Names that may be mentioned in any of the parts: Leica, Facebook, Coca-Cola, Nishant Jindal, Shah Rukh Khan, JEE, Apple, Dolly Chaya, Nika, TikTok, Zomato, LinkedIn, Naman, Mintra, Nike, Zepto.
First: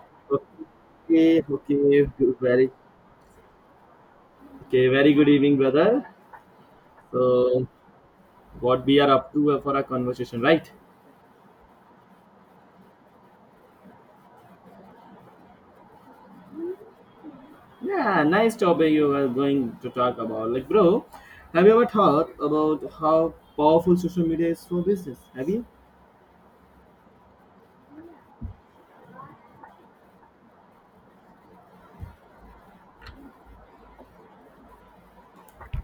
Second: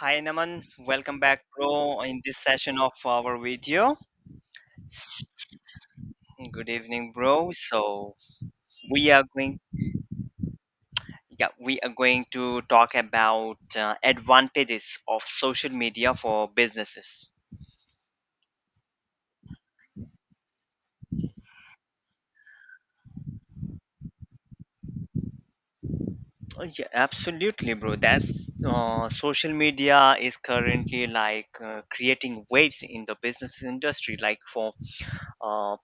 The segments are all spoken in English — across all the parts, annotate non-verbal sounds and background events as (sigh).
Hi Naman, welcome Okay, back, bro. okay, In good- this very session of our video, okay, very good evening, brother. good evening, bro. So, So what we are we are up to going, for our conversation, right? yeah, we are going to talk about advantages of social media for businesses. Yeah, nice topic you are going to talk about. Like, bro, have you ever thought about how powerful social media is for business? Have you? Oh, yeah, absolutely, bro. That's Social media is currently creating waves in the business industry. Like for uh,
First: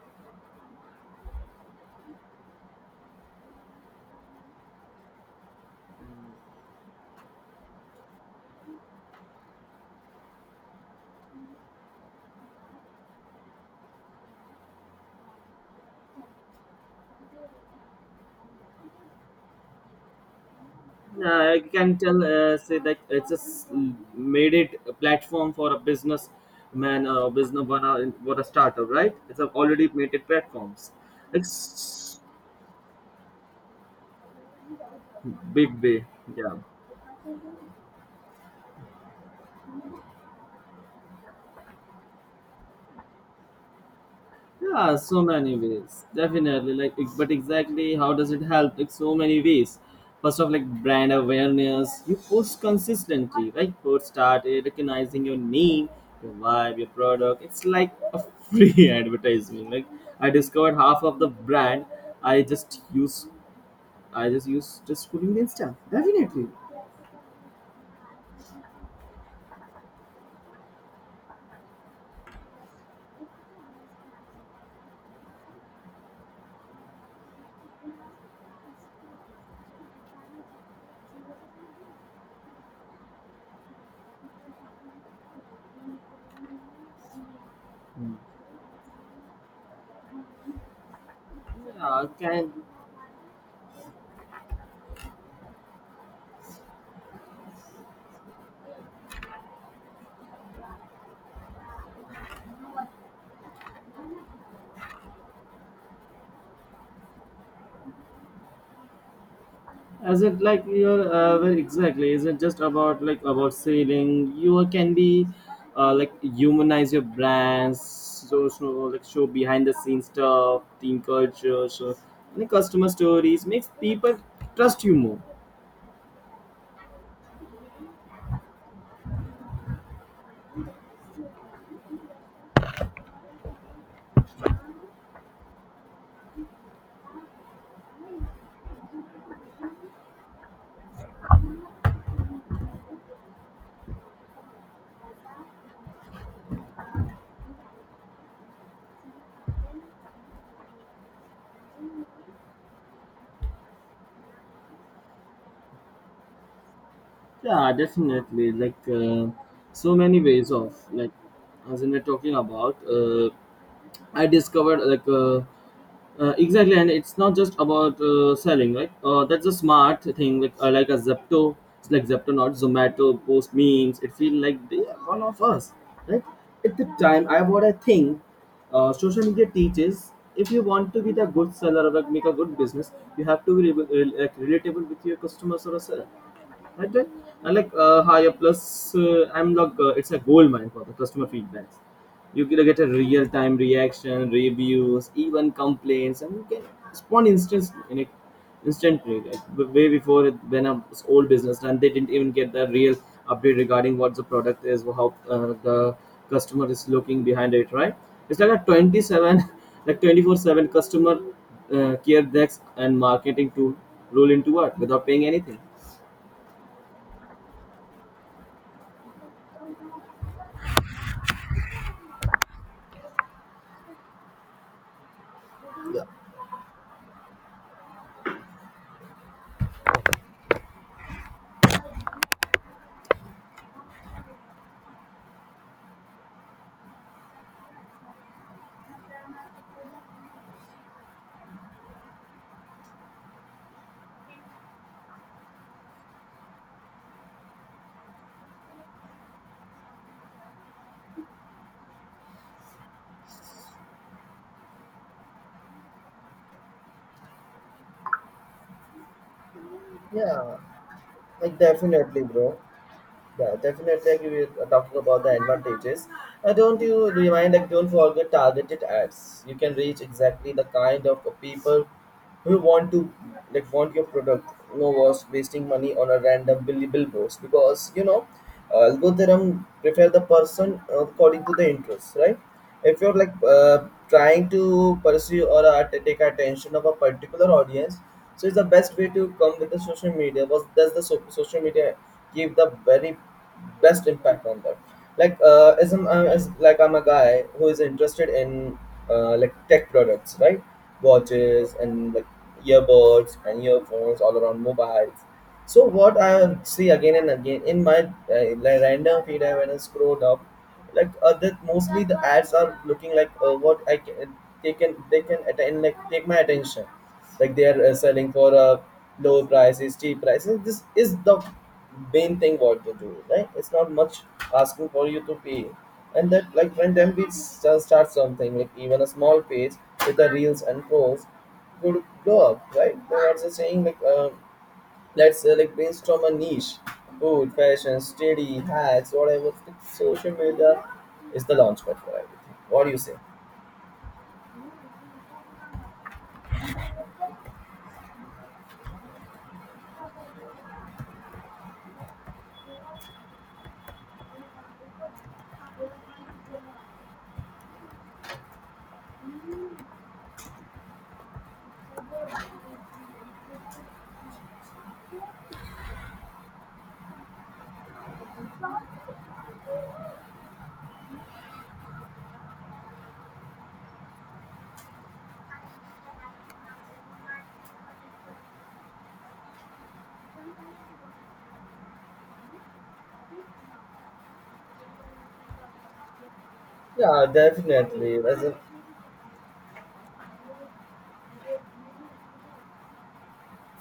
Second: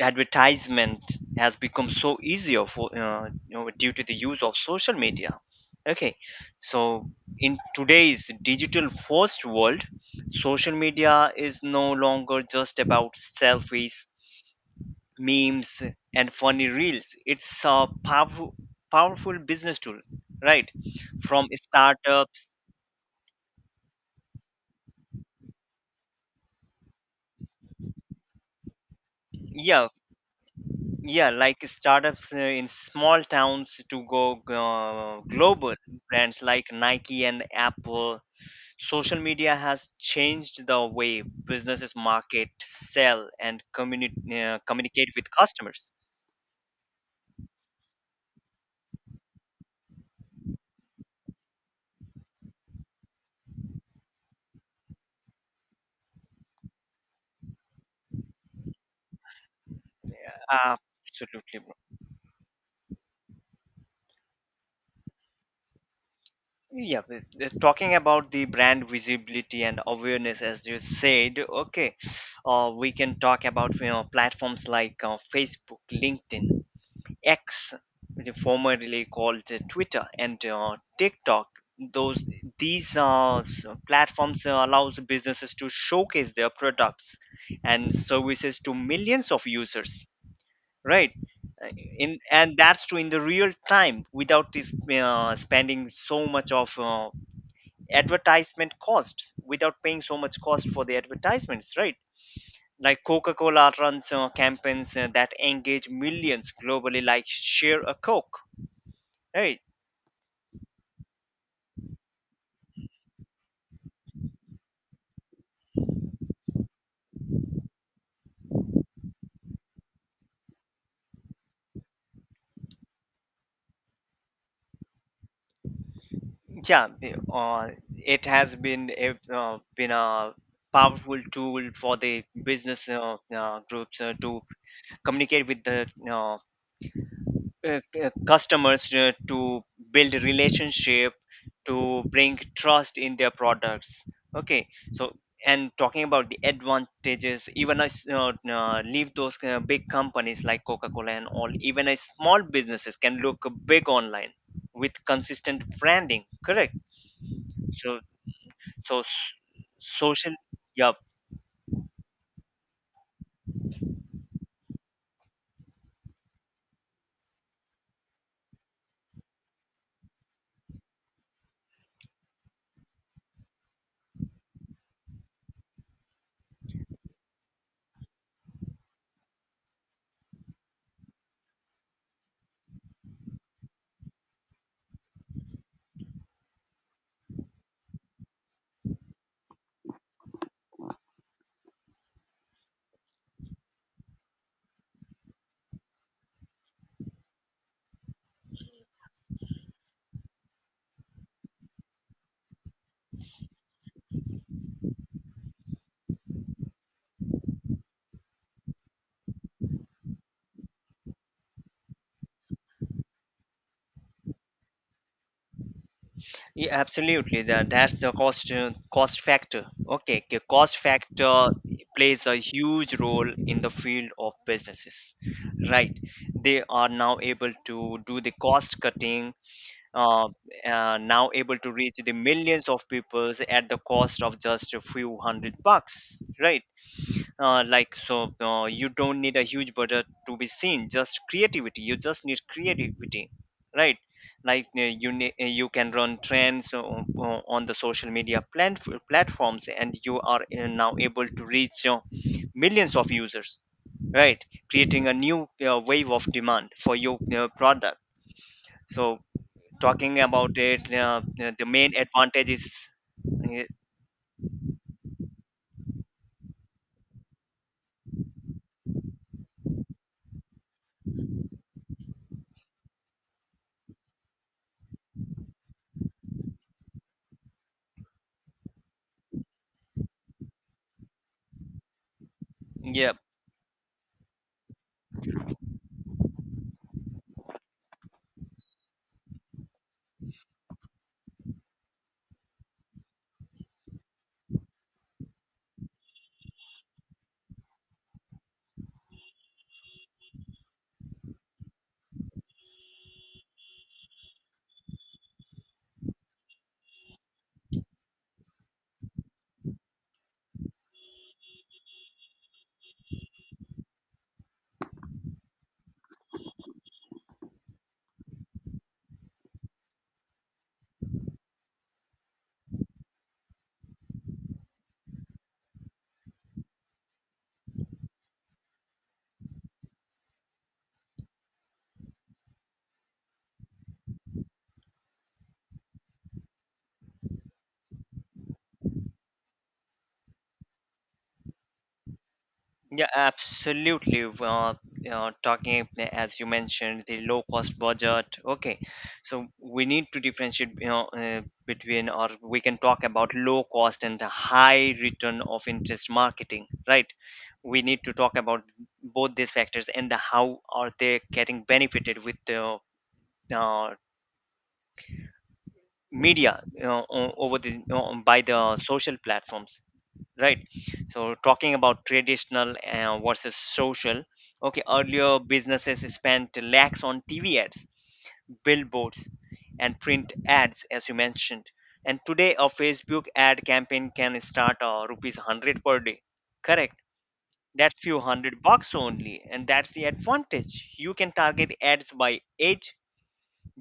advertisement has become so easier for you know due to the use of social media. Okay, so in today's digital first world, social media is no longer just about selfies, memes and funny reels. It's a powerful business tool, right? From Yeah, I can tell, startups, say that it's just made it a platform for a business man, business one, what a startup, right? It's a already yeah, made it platforms. yeah, like It's startups in small towns to go big global, way, brands yeah. like Nike and Apple. Social media has changed the way businesses market, sell, and Yeah, communicate so with many customers. ways. Definitely. Like, but exactly how does it help? Like, so many ways. First of, like brand awareness. You post consistently, right? Post started recognizing your name, your vibe, your product. It's like a free (laughs) advertisement. Like, I discovered half of the Absolutely, bro. brand. I just use. I just use just scrolling Insta. Definitely. Yeah, but, talking about the brand visibility and awareness, as you said, okay, we can talk about you know platforms like Facebook, LinkedIn, X, formerly called Twitter, and TikTok. Those these s- platforms allows businesses to showcase their products and Hmm. services to millions of users, right? Uh, Yeah, In can and that's true in the real time without this, spending so much of advertisement costs, without paying so much cost for the advertisements, right? Like Coca-Cola runs campaigns that engage millions globally, like share a Coke. Right. Is it like you're well, exactly? Is it just about like about selling You can be like humanize your brands, so, so like show behind the scenes stuff, team culture, so any customer stories makes people trust you more. Yeah. the- Uh, it has been a uh, been a powerful tool for the business groups to communicate with the uh, customers, to build a relationship, to bring trust in their products. Okay. So and talking about the advantages, even I leave those big companies like Coca Cola and all. Even a small businesses can look big online with consistent branding. Correct. Yeah, So, definitely. Like so s- so many social, ways of yeah, like as we were talking about, I discovered like. Exactly, and it's not just about selling, right? That's a smart thing, like a Zepto, it's like Zepto, not Zomato, post memes. It feels like they are one of us, right? At the time, I what I think, social media teaches if you want to be the good seller or like, make a good business, you have to be like, relatable with your customers or a seller. I think I like higher plus. I'm like it's a gold mine for the customer feedbacks. You can get a real time reaction, reviews, even complaints, and you can respond instantly. Like way before it, when a old business and they didn't even get the real update regarding what the product is, how the customer is looking behind it. Right? It's like a 27, (laughs) like 24/7 customer care decks and marketing tool roll into work without paying anything. yeah, absolutely. That that's the cost factor. Okay, the cost factor plays a huge role in the field of businesses, right? They are now able to do the cost cutting. Uh, Now able to reach the millions of people at the cost of just a few hundred bucks, right? You don't need a huge budget to be seen just creativity you just need creativity, right? Like you can run trends on the social media platforms and you are now able to reach millions of users, right? Creating a new wave of demand for your product. So talking Yeah, about it, like the main definitely, advantage bro. is, Yeah, definitely. Like we are talking about the advantages. Don't you remind like don't forget targeted ads. You can reach exactly the kind of people who want to like want your product. No was wasting money on a random billboards because you know algorithm prefer the person according to the interest, right? If yeah, you're like trying to pursue or take attention of a particular audience, so it's the best way to come with the social media was does the social media give the very best impact on that. Like as like I'm a guy who is interested in like tech products, right? Watches and like earbuds and earphones all around mobiles. So what I see again and again in my like random feed I when I scroll up, like that mostly the ads are looking like what I can they can attain like take my attention, like they are selling for low prices, cheap prices. This is the main thing what to do, right? It's not much asking for you to pay, and that like when them we start something like even a small page with the reels and posts could go up, right? They are just saying like. Let's select based on a niche, food, fashion, study, hacks, whatever. Social media is the launchpad for everything. What do you yeah, say? absolutely. Talking as you mentioned, the low cost budget. Okay, so we need to differentiate, you know, between or we can talk about low cost and the high return of interest marketing, right? We need to talk about both these factors and the how are they getting benefited with the uh, media, you know, over the you know, by the social platforms, right? So talking about traditional versus social, okay, earlier businesses spent lakhs on TV ads, billboards and print ads, as you mentioned. And today a Facebook ad campaign can start rupees 100 per day, correct? Yeah, That's definitely. few As a, hundred bucks only, and that's the advantage. You can target ads by age,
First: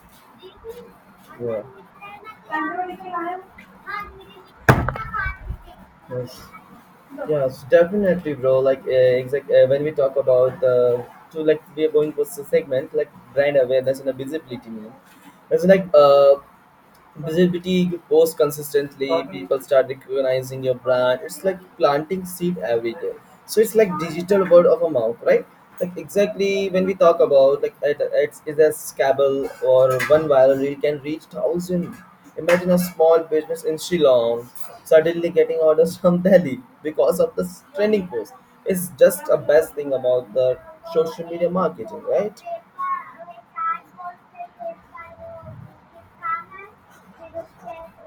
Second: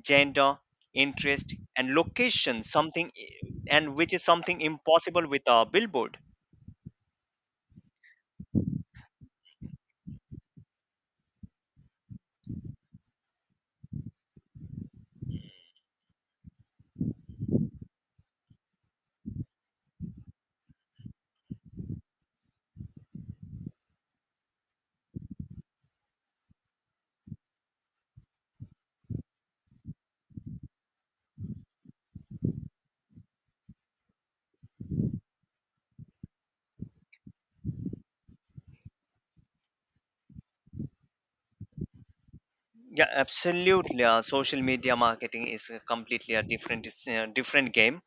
gender, interest and location something, and which is something impossible with a billboard. yes, definitely, bro. Like, exact when we talk about the to like we are going for segment like brand awareness and the visibility. You it's like visibility, you post consistently, people start recognizing your brand, it's like planting seed every day. So it's like digital word of a mouth, right? Like exactly when we talk about like it's a scabble or one viral reel can reach thousand. Imagine a small business in Shillong suddenly getting orders from (laughs) Delhi because of this trending post. It's just a best thing about the social media marketing, right? Yeah, absolutely. Social media marketing is a completely different game.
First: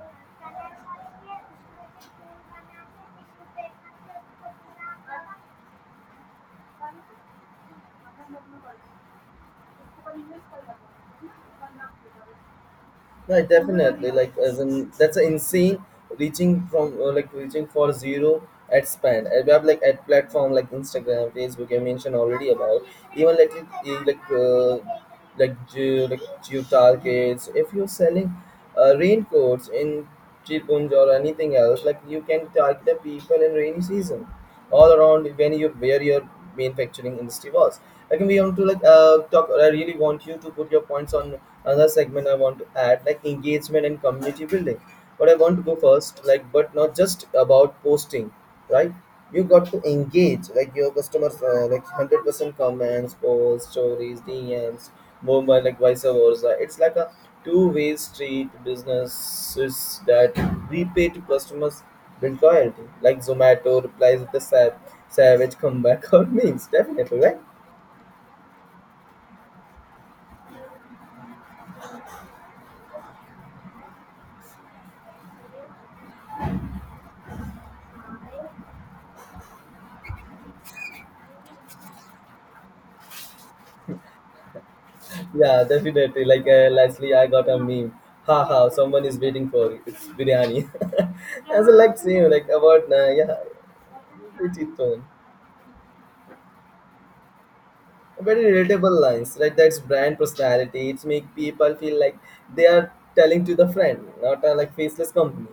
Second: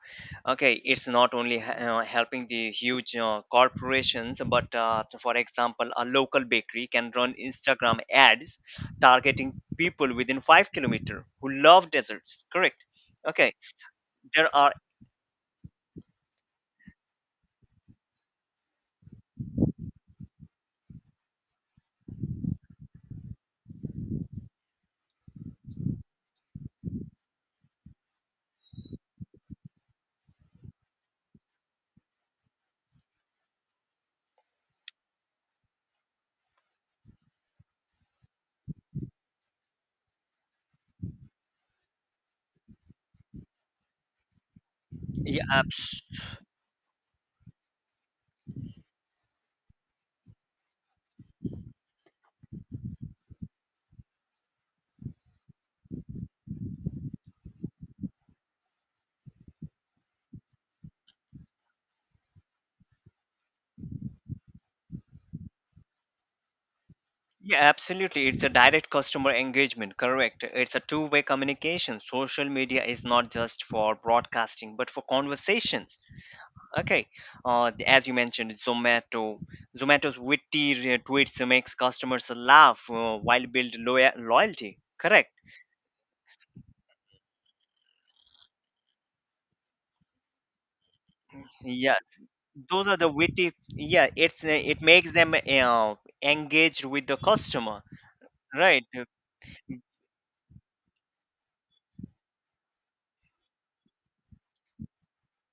Okay, it's not only helping the huge corporations, but for example, a local bakery can run Instagram ads targeting people within 5 km who love desserts. Correct. Now Okay, there are, that's a insane reaching from like reaching for zero at span, and we have like at platform like Instagram, Facebook, I mentioned already about even like like like Jutal kits. If you're selling raincoats in Chipunj or anything else, like you can target the people in rainy season, all around when you where your manufacturing industry was. Like we want to like talk. I really want you to put your points on another segment. I want to add like engagement and community building. But I yeah, want to go first, like but not just about posting, right? You got to engage like your customers like 100% comments, posts, stories, DMs, mobile like vice versa. It's like a two-way street, businesses that repay to customers build loyalty. Like Zomato replies with a savage comeback (laughs) or memes, definitely, right? yeah, absolutely. It's a direct customer engagement. Correct. It's a two-way communication. Social media is not just for broadcasting, but for conversations. Okay, as you mentioned, Zomato. Zomato's witty tweets makes customers laugh while build loyalty. Correct. Yeah, definitely. Like lastly, I got a meme. Ha ha! Someone is waiting for it. It's biryani. (laughs) I a Yeah, like same like those about are na the yeah, witty. Yeah, it's pretty it tone. makes them engaged with the customer, Very right? relatable lines, right? That's brand personality, it's make people feel like they are telling to the friend, not a like faceless company.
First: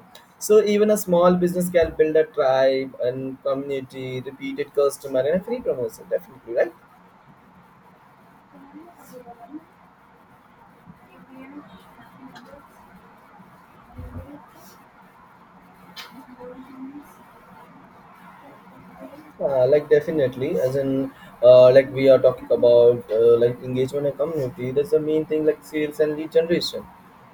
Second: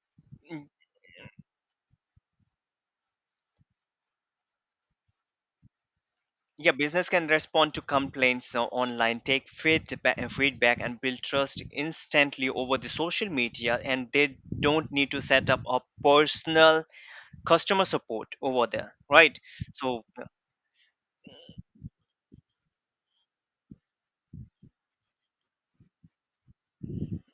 So Mm, even a small business can build a tribe and community, repeated customer and a free promotion, definitely, right? yeah, business can respond to complaints online, take feedback, and build trust instantly over the social media, and they don't need to set up a personal customer support over there, right? Like So definitely as in like we are talking about like engagement and community, that's the main thing like sales and lead generation,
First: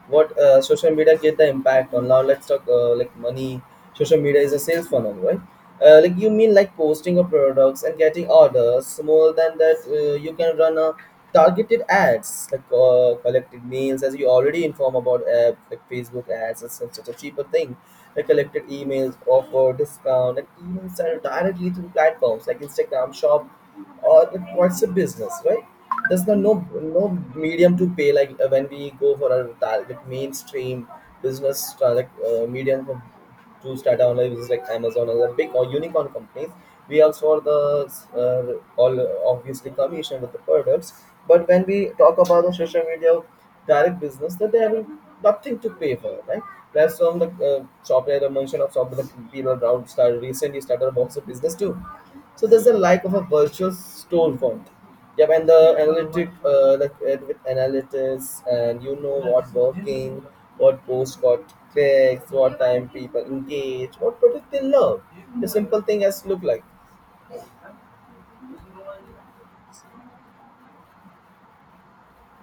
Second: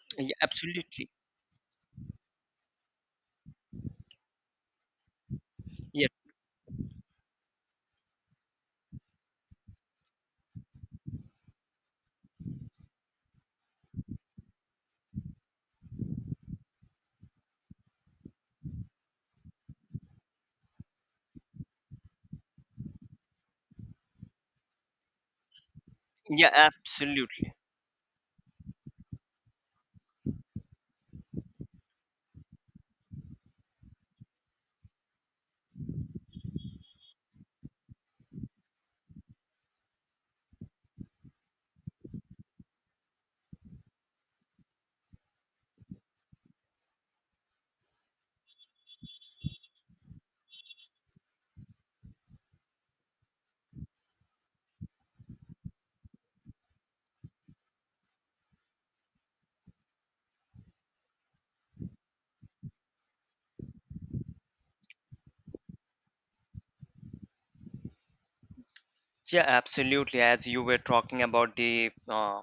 what yeah, social absolutely. media get the impact on. Now let's talk like money. Social media is a sales funnel, right? Yeah, Like you mean like posting of products and getting orders, more than that you can run a targeted ads, like collected mails as you already inform about like Facebook ads, it's such a cheaper thing. Like collected emails, offer discount, and even sell directly through platforms like Instagram shop or it, what's a business, right? There's yeah, no absolutely. medium to pay. Like when we go for a target mainstream business, medium for, to start our lives is like Amazon or the big or unicorn companies. We also are the all obviously commission with the products. But when we talk about the social media direct business, that they have nothing to pay for, right? Plus, from the software, the mention of software, the people around started recently started also business too. So there's a lack of a virtual storefront. Yep, and the analytic, the with analytics, and you know what working, what post got clicks, what time people engage, what product they love. The simple thing has look like Yeah, absolutely. As you were talking about the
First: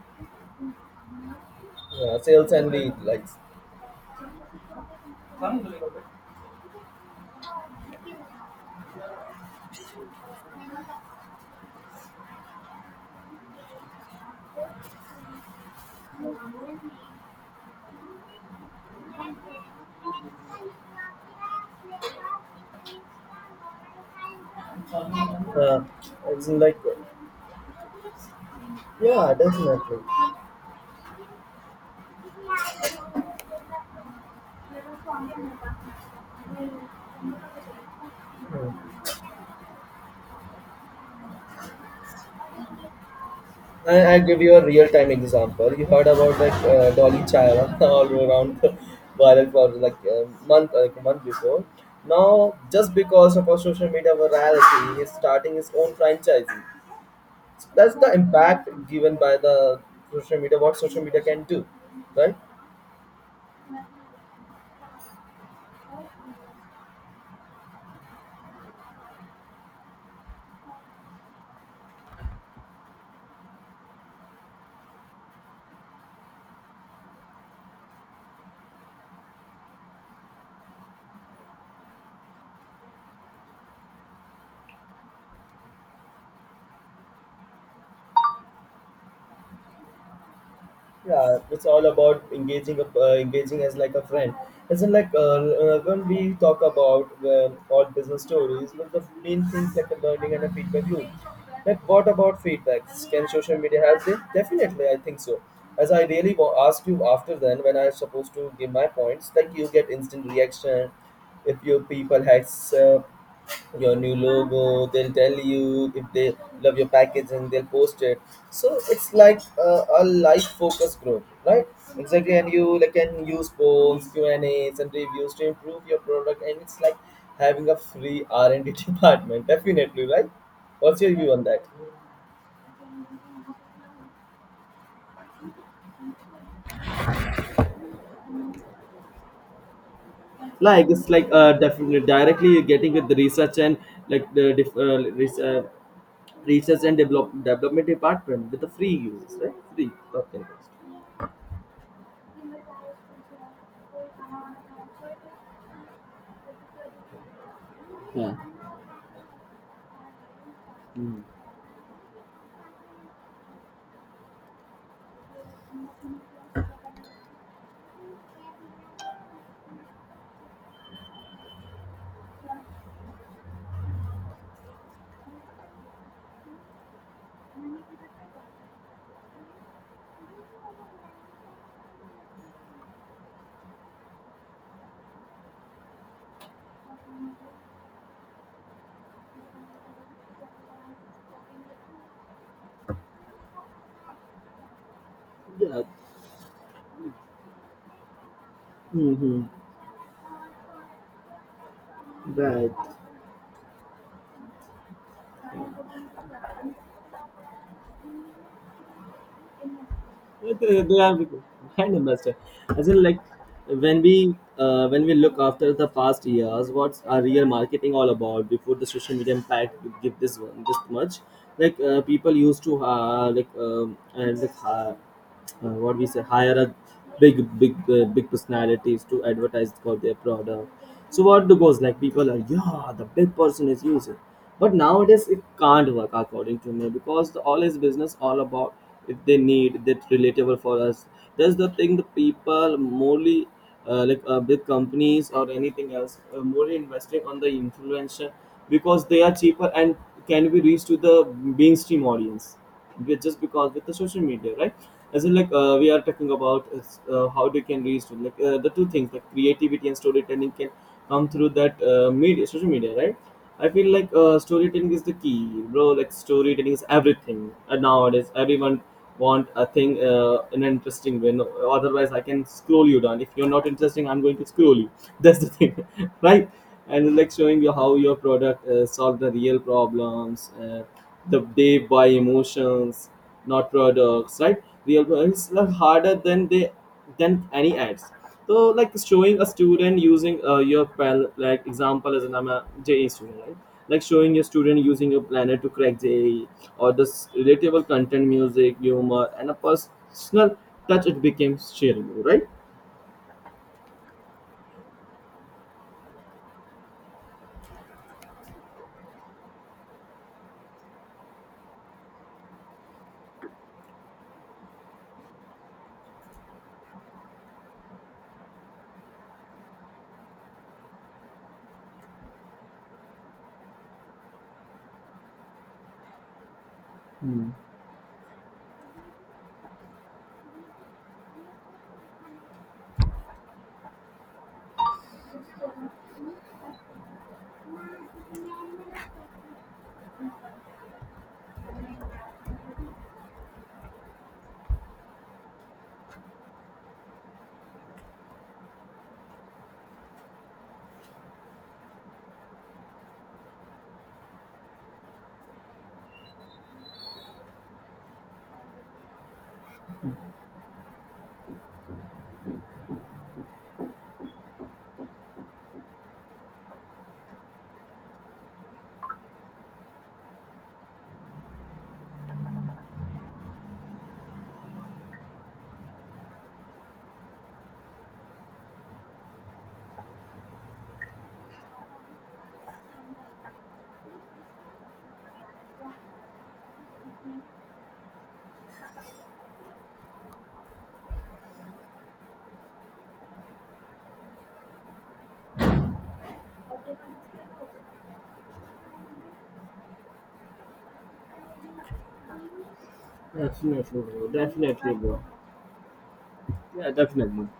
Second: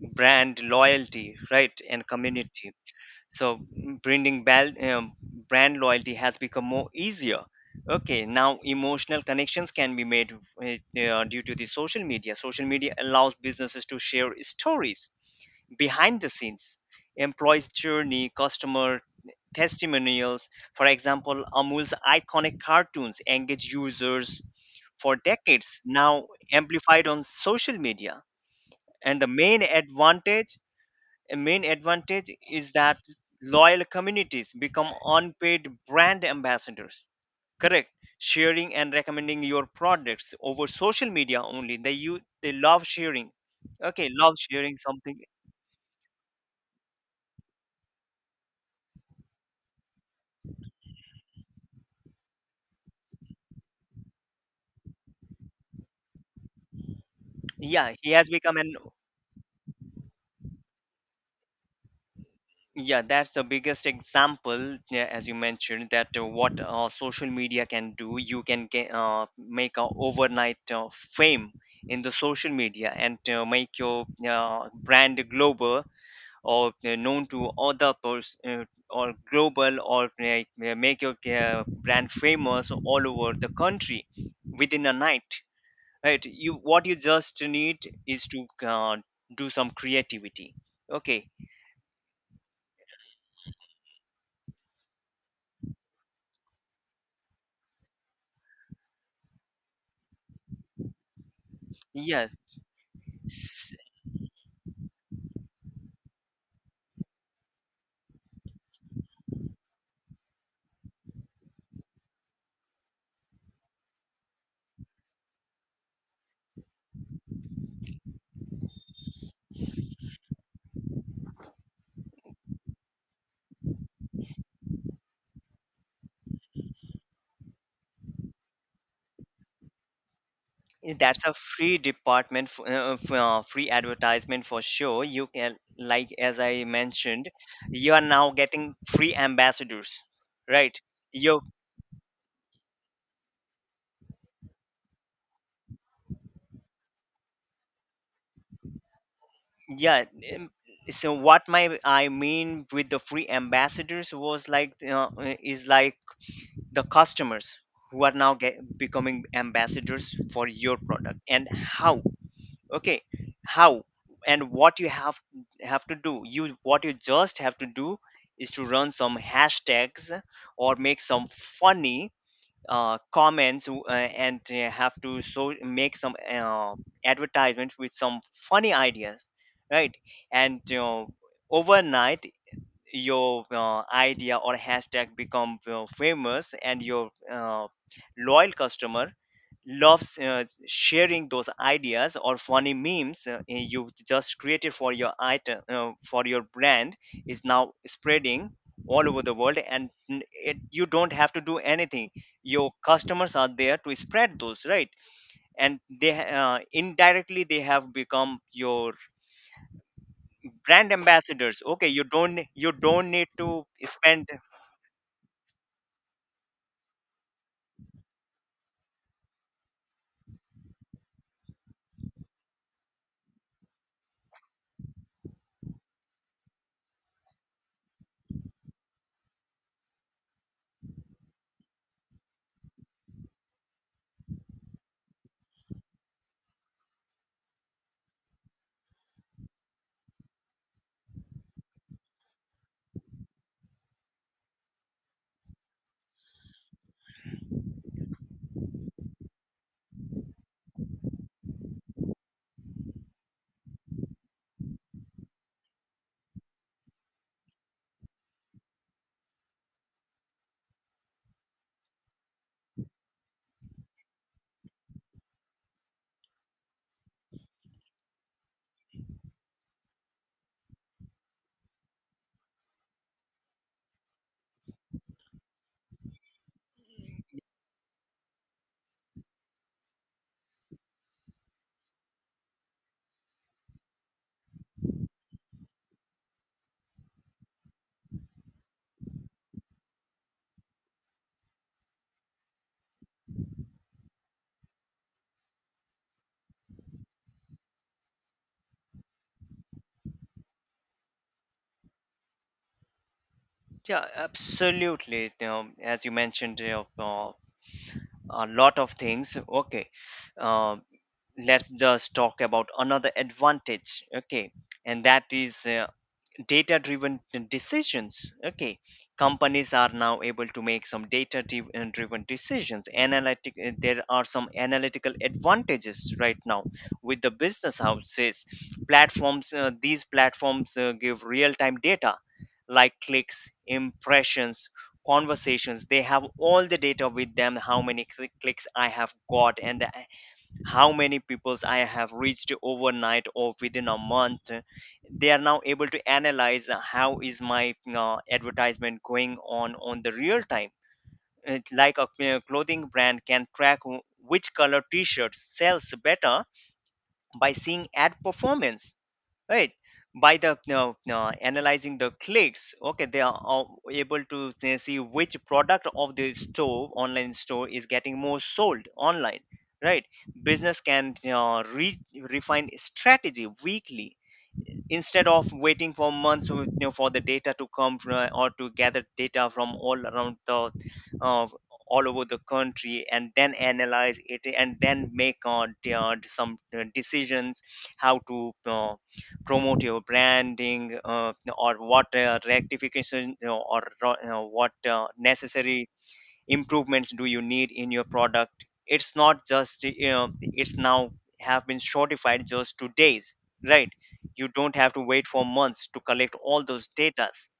brand loyalty, right, and yeah, sales and community. lead Like, So brand loyalty has become more easier. Okay, now emotional connections can be made due to the social media. Social media allows businesses to share stories, behind the scenes, employees journey, customer testimonials. For example, Amul's iconic cartoons engage users for decades Uh, now, it's like amplified on social media. And the yeah, main definitely. advantage a main advantage is that loyal communities become unpaid brand ambassadors, correct, sharing and Hmm. recommending your products over social media only. They you they love sharing, okay, I love give you a sharing real time something. example. You heard about like Dolly Chaya (laughs) all around the viral for like a month before. Now, just because of our social media virality, he's starting his own franchise. So that's Yeah, the he has become impact an, given by the social media. What social media can do, right? yeah, that's the biggest example, yeah, as you mentioned, that what social media can do. You can get, make a overnight fame in the social media and make your brand global, or known to other person, or global or yeah, make your brand famous all over the country within a night. Right? You what you just need is to do some creativity. Okay. Yeah, it's all about engaging as like a friend. Isn't like when we talk about all business stories, one of the main things like a learning and a feedback loop. Like what Yeah, about feedbacks, can social media help it? Definitely I think so. As I really asked you after then when I'm supposed to give my points, like you get instant reaction. If your people accept your new logo, they'll tell you. If they love your packaging, they'll post it. So it's like a life focus group, right? Exactly, and you like can use polls, Q and A's and reviews to improve your product, and it's like having a free R&D (laughs) department, definitely, right? eh, What's your that's view a on that? free department, free advertisement for sure. You can, like as I mentioned, you are now getting free ambassadors, right? Like it's like You, definitely directly getting with the research and like Research and develop, Development Department with the free use, right? Free. yeah. Okay. um, So what my I mean with the free ambassadors was like is like the customers who are now Yeah. get, becoming ambassadors for your product Mm. and how. Okay, how and what you have to do, you what you just have to do is to run some hashtags or make some funny comments and have to so make some advertisement with some funny ideas, right? And you overnight your idea or hashtag become famous and your loyal customer loves sharing those ideas or funny memes, you just created for your item Yeah. For your brand is now spreading all over the Mm-hmm. world. And it, you don't have to do anything. Right. Your customers are there to spread those, right? And they indirectly they have become your But, brand they are ambassadors. Okay, kind of you master. don't, you As in, don't like need to spend. When we look after the past years, what's our real marketing all about before the social media impact would give this one this much? Like people used to like and like what we say hire a big personalities to advertise for their product so what the goes like people are yeah the big person is using. But nowadays it can't work according to me, because the all is business all about if they need that relatable for us. That's the thing, the people morely big companies or anything else more investing on the influencer, because they are cheaper and can be reached to the mainstream audience. Just because with the social media, right? As in like we are talking about is, how they can reach to like the two things like creativity and storytelling can come through that media, social media, right? I feel like storytelling is the key, bro. Like storytelling is everything, and nowadays everyone want a thing in an interesting way, no? Otherwise I can scroll you down. If you're not interesting, I'm going to scroll you (laughs) that's the thing (laughs) right? And like showing you how your product solved the real problems. They buy emotions, not products, right? Real it's are harder than they, than any ads. So like showing a student using like example, as an I'm a J E student, right? Like showing your student using your planner to crack JE, or this relatable content, music, humor, and a personal touch, it became shareable, right? Yeah, absolutely, you know, as you mentioned, you know, a lot of things, okay, uh, let's just talk about another advantage. Okay, and that is data driven decisions. Okay, companies are now able to make some data driven decisions, analytic. There are some analytical advantages right now with the Hmm. business houses, platforms. These platforms give real time data, like clicks, impressions, conversations. They have all the data with them, how many clicks I have got, and how many peoples I have reached overnight or within a month. They are now able to analyze how is my advertisement going on the real time. It's like a clothing brand can track which color t-shirt sells better by seeing ad performance, right? By the no, no, analyzing the clicks. Okay, they are all able to, they see which product of the store online store is getting more sold online, right? Business can you refine strategy weekly instead of waiting for months, you know, for the data to come from, or to gather data from all around the uh, all over the country, and then analyze it, and then make some decisions how to promote your branding, or what rectification, you know, or you know, what necessary improvements do you need in your product. It's not just, you know, it's now have been shortified just to days, right? Definitely, bro. You don't have Definitely, to bro. wait for months to collect all those Yeah, definitely. datas.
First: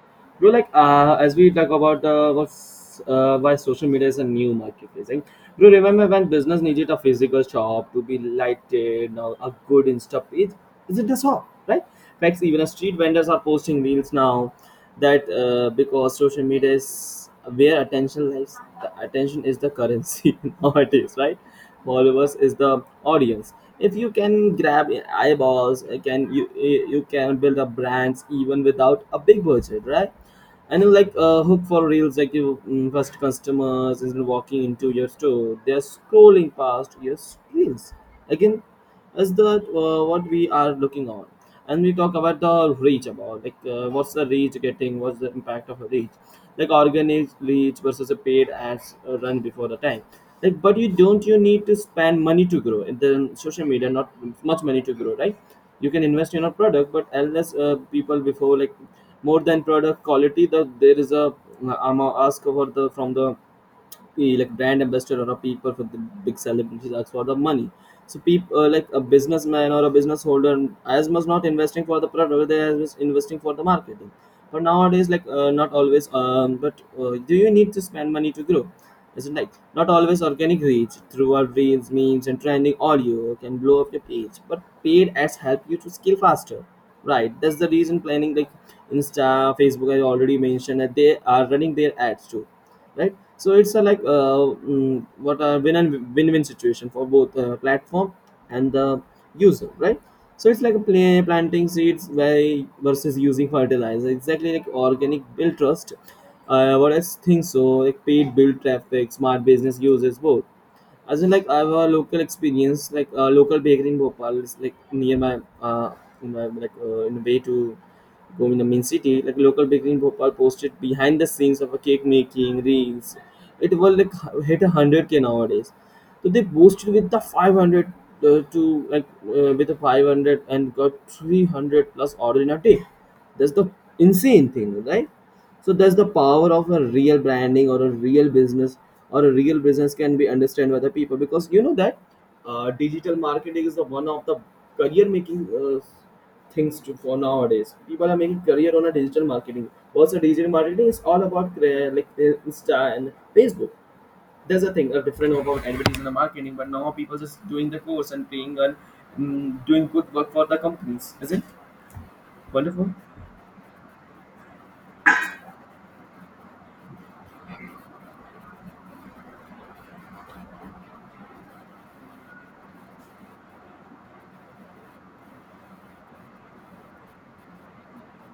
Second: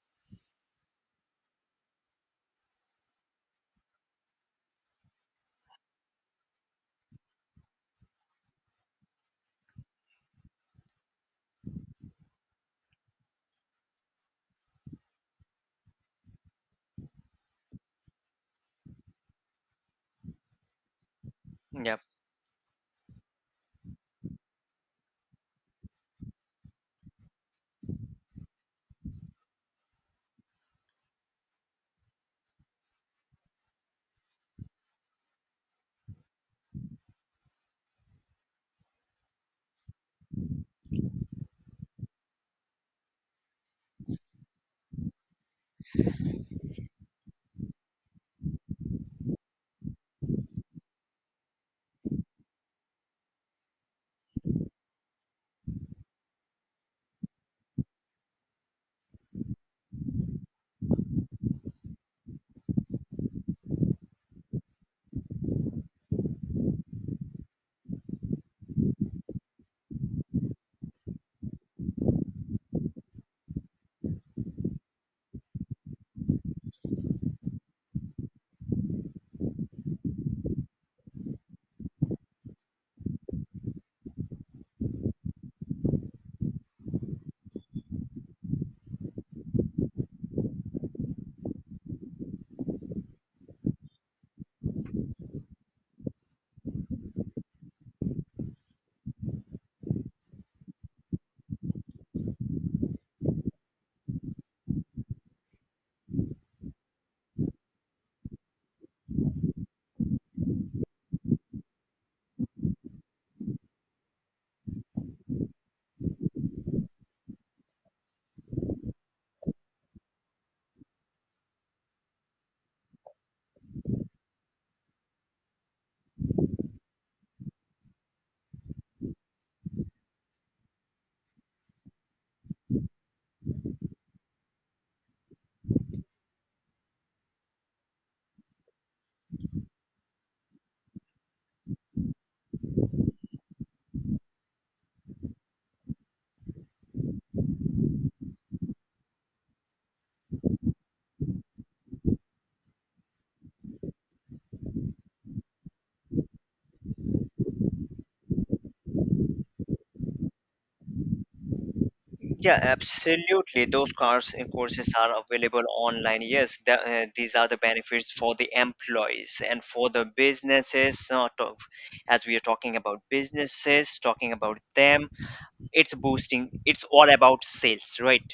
Bro, like as we talk about what's why social media is a new marketplace, right? Bro, remember when business needed a physical shop to be lighted, or a good Insta page? Is it a shop, right? Facts, even a street vendors are posting reels now. That because social media is where attention lies. The attention is the currency (laughs) nowadays, right? Yeah, Followers is the audience. If you can grab eyeballs, can you can build up brands even without a big budget, right? And then like hook for reels, like you first customers is walking into your store, they're scrolling past your reels. Again is the what we are looking on. And we talk about the reach, about like what's the reach getting, what's the impact of a reach, like organic reach versus a paid ads run before the time. Like but you don't, you need to spend money to grow in the social media, not much money to grow, right? You can invest in a product, but unless people before like, more than product quality, the there is a amount ask for the from the, be like brand ambassador or a people for the big celebrities as for the money. So people like a businessman or a business holder, as much not investing for the product, but they are just investing for the marketing. But nowadays like not always, but do you need to spend money to grow? Isn't like not always. Organic reach through our reels, memes, and trending audio can blow up your page, but paid ads help you to scale faster, right? That's the reason planning, like Insta, Facebook, I already mentioned that they are running their ads too, right? So it's a like what a win and win-win situation for both platform and the user, right? So it's like a play, planting seeds by versus using fertilizer, exactly, like organic build trust, what I think. So like paid build traffic, smart business uses both. As in, like I have a local experience, like a local bakery in Bhopal is like near my, in my like in a way to go in the main city. Like local bakery in Bhopal posted behind the scenes of a cake making reels. It will like hit 100K nowadays. So they boosted with the 500 to like with the 500, and got 300 plus order in a day. That's the insane thing, right? So that's the power of a real branding or a real business, or a real business can be understood by the people, because you know that digital marketing is the one of the career making things to, for nowadays. People are making career on a digital marketing. What's a digital marketing? It's all about like the Insta and Facebook. There's a thing, a different about advertising and marketing, but now people just doing the course and paying and doing good work for the companies. Is it yeah, wonderful? absolutely, those cars and courses are available online. Yes, these are the benefits for the employees and for the businesses sort of. As we are talking about businesses talking about them, it's boosting, it's all about sales, right?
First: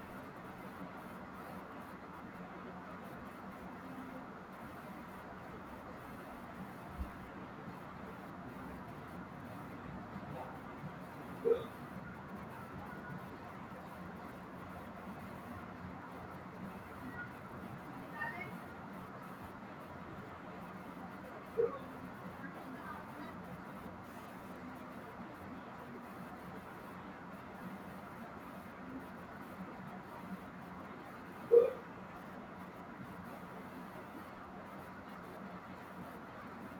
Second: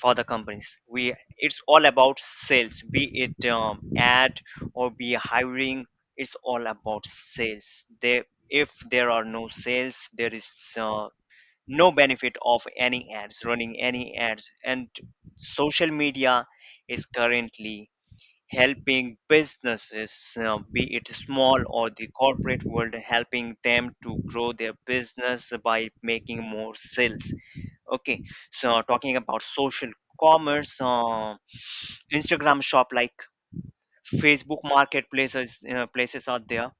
For the companies we it's all about sales, be it ad or be hiring, it's all about sales there. If there are no sales, there is uh, no benefit of any ads running any ads. And social media is currently helping businesses, be it small or the corporate world, helping them to grow their business by making more sales. Okay, so talking about social commerce, Instagram shop like Facebook marketplaces places are there.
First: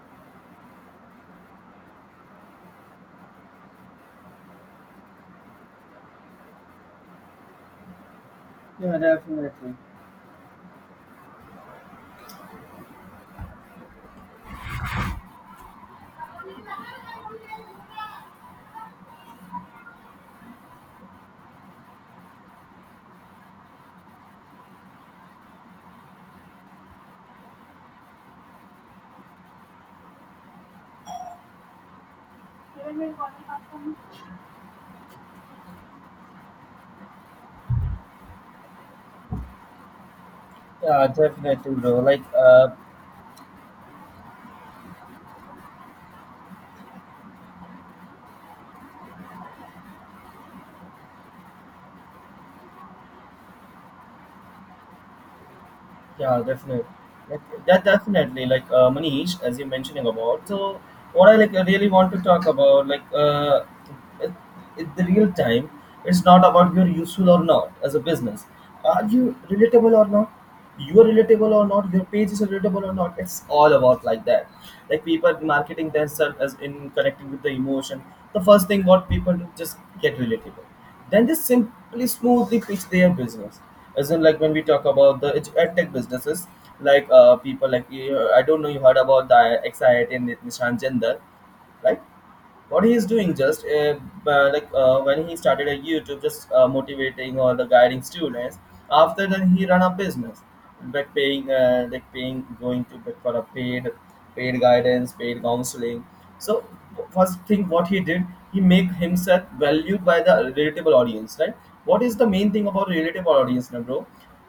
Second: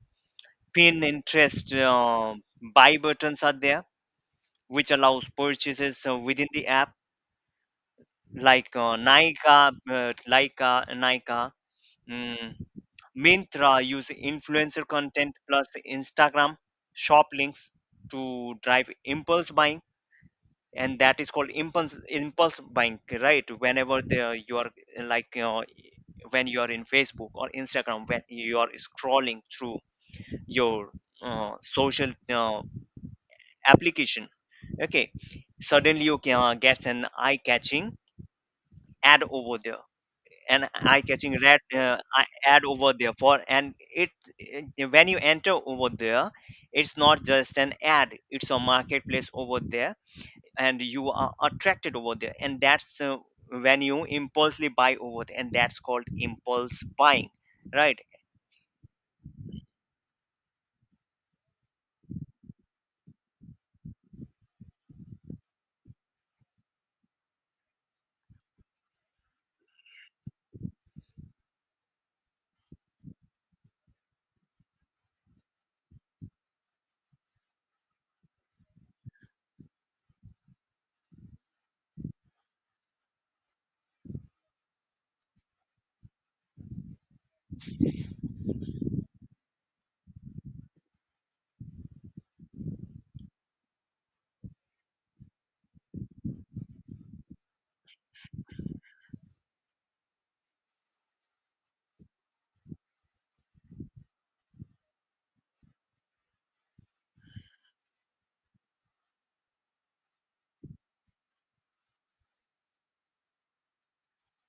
Pinterest buy buttons are there, which allows purchases within the app, like Yeah, definitely. Leica, Nika, mm, Mintra use influencer content plus Instagram shop links to drive impulse buying. And that is called impulse buying, right? Whenever the, you are uh, like uh, when you are in Facebook or Instagram, when you are scrolling through your social application, okay, suddenly you can get an eye catching ad over there, an eye Yeah, catching red definitely, bro. Like, ad over there for and it when you enter over there, it's not just an ad, it's a marketplace over there, and you are attracted over there, and that's when you impulsively buy over there, and that's called yeah, impulse definitely. buying, Like, that right? definitely, like, Manish, as you're mentioning about. So, what I like really want to talk about, like, it, the real time, it's not about you're useful or not as a business. Are you relatable or not? You are relatable or not? Your page is relatable or not? It's all about like that. Like people marketing themselves as in connecting with the emotion. The first thing what people do just get relatable, then they simply smoothly pitch their business. As in like when we talk about the ed edtech businesses, like people like I don't know, you heard about the Nishant Jindal, right? What he is doing, just when he started a YouTube, just motivating or the guiding students. After then he ran a business, like paying, going to like, for a paid guidance, paid counseling. So first thing what he did, he make himself valued by the relatable audience, right? What is the main thing about relatable audience now, bro?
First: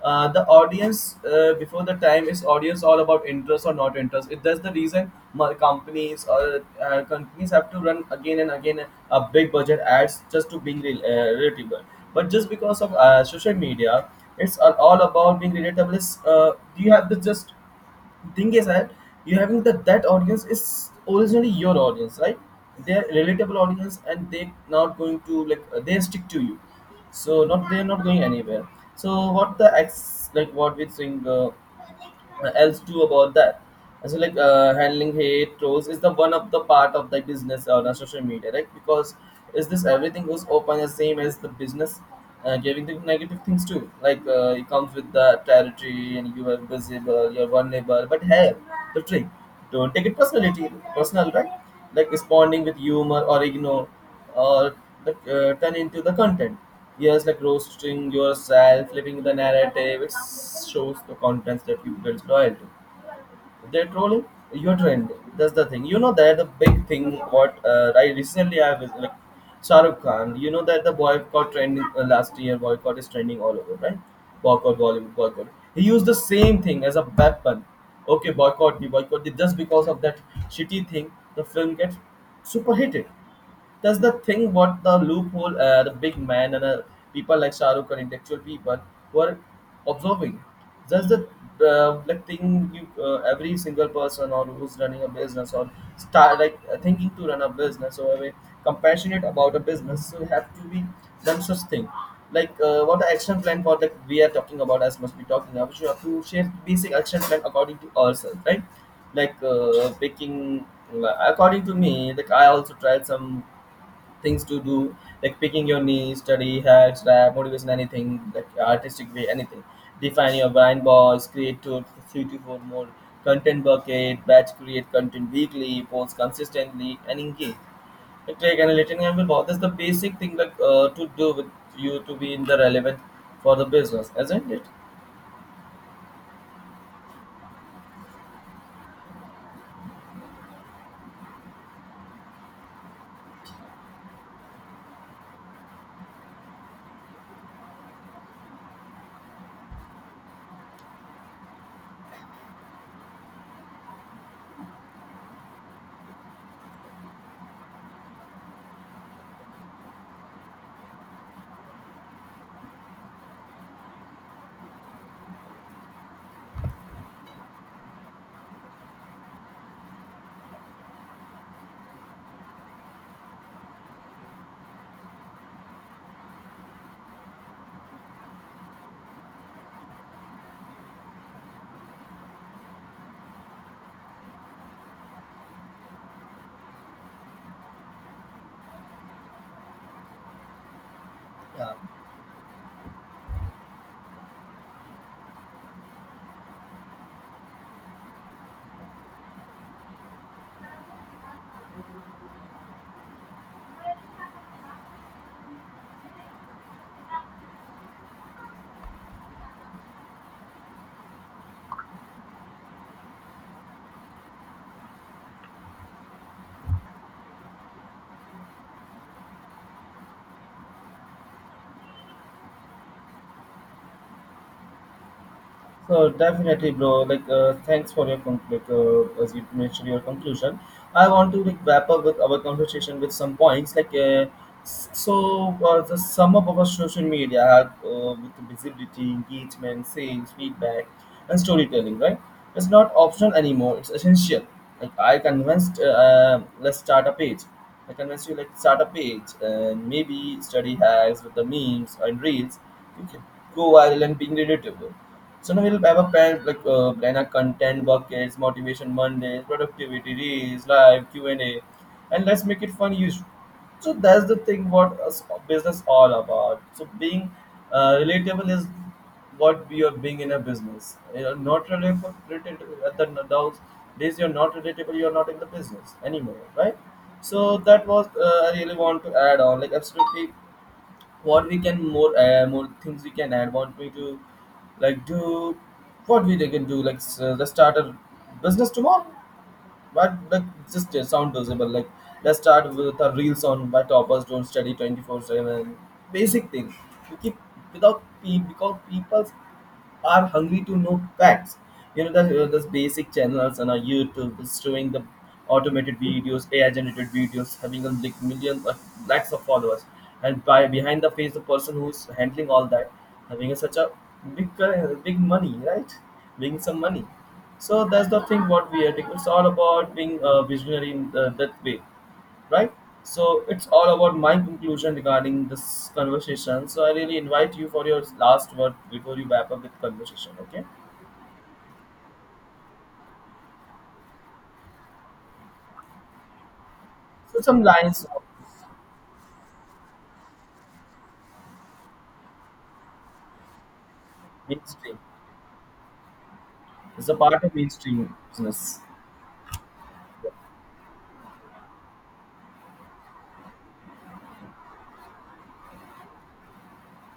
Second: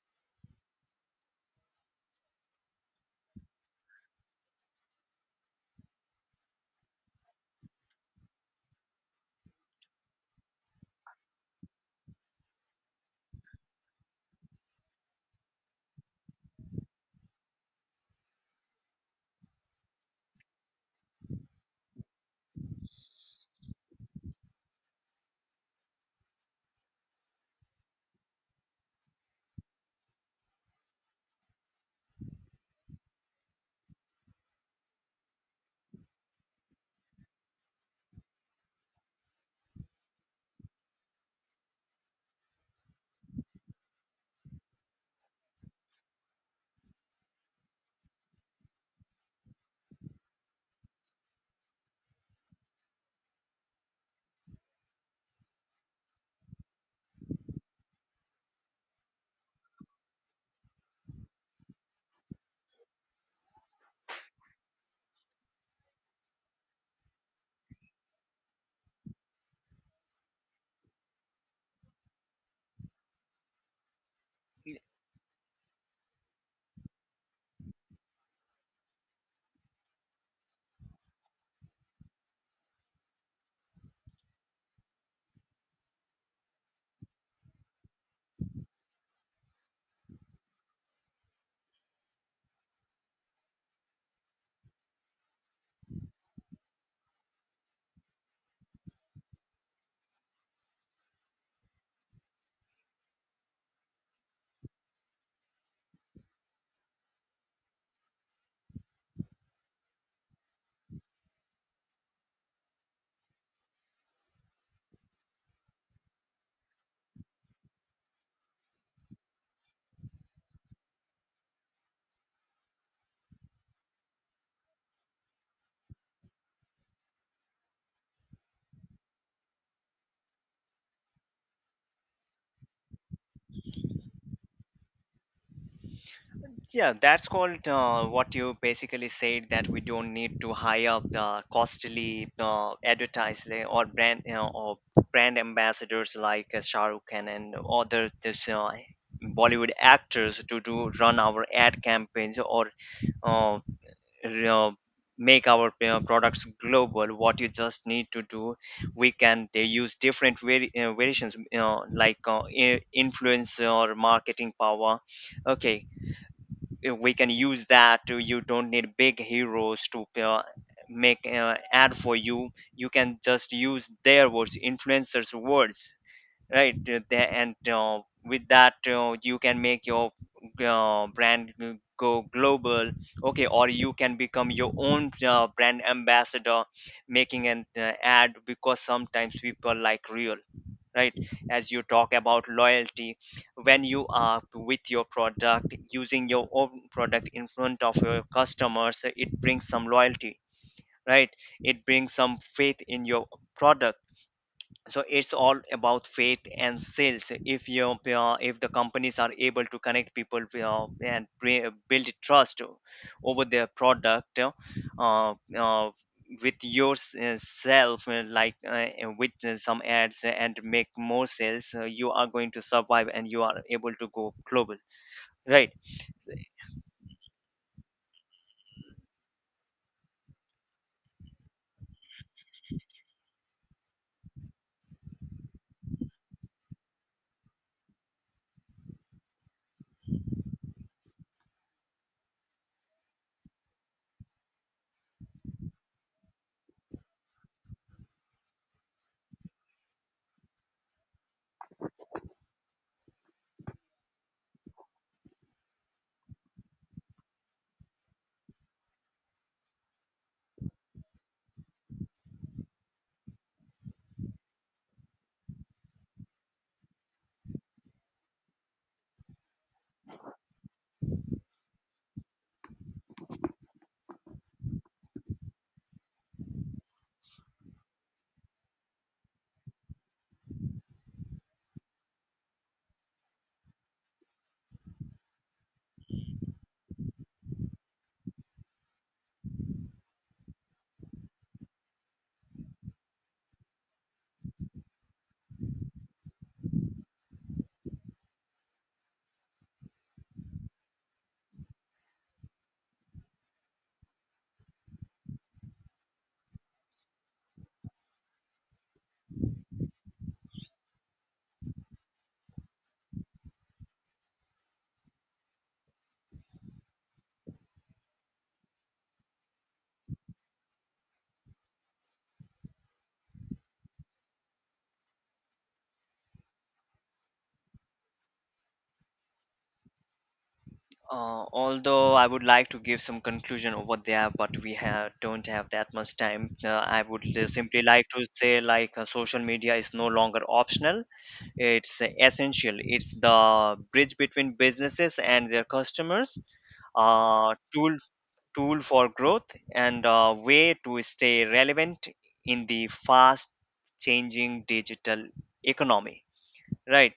The audience before the time is audience all about interest or not interest it, that's the reason my companies or companies have to run again and again a big budget ads just to being relatable. But just because of social media, it's all about being relatable is do you have the, just thing is that you having that audience is originally your audience, right? They're relatable audience and they not going to like they stick to you, so not they're not going anywhere. So what the ex, like what we think else do about that. And so like handling hate trolls is the one of the part of the business on our social media, right? Because is this everything goes open the same as the business, and you the negative things too. Like it comes with the territory, and you are visible, you're vulnerable. But hey, the trick: don't take it personality, personal, right? Like responding with humor or ignore, or like, turn into the content. Yes, like roasting yourself, flipping the narrative, it shows the contents that you built loyalty. They're trolling, you're trending, that's the thing, you know, that the big thing, what I was like, Shahrukh Khan, you know that the boycott trending last year, boycott is trending all over, right? Boycott, Bollywood boycott. He used the same thing as a weapon. Okay, boycott me, boycott me. Just because of that shitty thing, the film gets super hitted. That's the thing. What the loophole, the big man, and people like Shah Rukh and intellectual people who are observing. That's the like thing, you every single person or who's running a business or start like thinking to run a business or compassionate about a business, so have to be done such thing. Like what the action plan for that we are talking about, as must be talking about, you have to share basic action plan according to ourselves, right? Like picking, according to me, like I also tried some things to do, like picking your niche, study hacks, rap, motivation, anything, like artistic way, anything. Define your blind balls, create two, three to four more content bucket, batch create content, weekly post consistently, and engage. Like take an relating angle, that's the basic thing like to do with you, to be in the relevant for the business, isn't it? Yeah, that's called what you basically said, that we don't need to hire the costly advertising or brand you know, or brand ambassadors like Shah Rukh Khan and other this Bollywood actors to do run our ad campaigns or uh, you know, make our you know, products global. What you just need to do, we can they use different variations, you know, like influence or marketing power. Okay, we can use that to, you don't need big heroes to make ad for you. You can just use their words, influencers words, right? The- and With that you can make your brand go global. Okay, or you can become your own brand ambassador, making an ad, because sometimes people like real, right? As Yeah. you talk about loyalty, when you are with your product, using your own product in front of your customers, it brings some loyalty, right? It brings some faith in your product. So it's all about faith and sales. If you if the companies are able to connect people and build trust over their product, uh, with yourself, with some ads and make more sales, you are going to survive and you are able to go global, right? So definitely, bro. Like, thanks for your like as you mentioned your conclusion. I want to like wrap up with our conversation with some points. Like, so the sum up of our social media with the visibility, engagement, sales, feedback, and storytelling, right? It's not optional anymore. It's essential. Like I convinced, let's start a page. I convinced you, like start a page and maybe study hacks with the memes and reels. You can go viral and being relatable. So now we'll have a plan, like plan our content buckets, motivation Mondays, productivity reels, live Q and A, and let's make it fun. Use, so that's the thing, what a business all about. So being relatable is what we are being in a business. You're not relatable at the those days. You're not relatable, you're not in the business anymore, right? So that was I really want to add on. Like absolutely, what we can more, more things we can add, what we do, like do, what we can do, like let's start a business tomorrow, but like just sound visible. Like let's start with a real on why toppers don't study 24/7, basic thing, we keep without because people are hungry to know facts. You know, that those basic channels on our YouTube is showing the automated videos, AI generated videos, having a like million lakhs of followers, and by behind the face, the person who's handling all that, having a, such a big money, right? Making some money. So that's the thing what we are doing. It's all about being a visionary in the, that way, right? So it's all about my conclusion regarding this conversation. So I really invite you for your last word before you wrap up the conversation, okay? Although I would like to give some conclusion over there, but we have don't have that much time. I would So just some simply lines like of to say like social media is no longer optional. It's essential. It's the bridge between mainstream. businesses and their customers. It's a part of Uh, tool mainstream business. Tool for growth and a way to stay relevant in the fast changing digital economy, right?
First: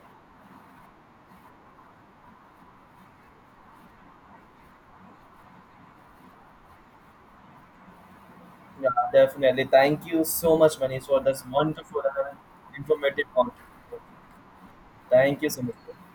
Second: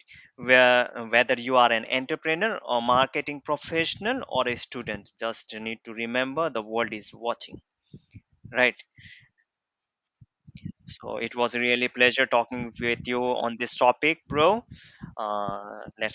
Where whether you are an entrepreneur or marketing professional or a student, just need to remember the world is watching, right? Yeah, definitely. Thank you so much, Manish, So for it this was really a wonderful pleasure and talking with you informative content. on this topic, bro. Thank you so much. Let's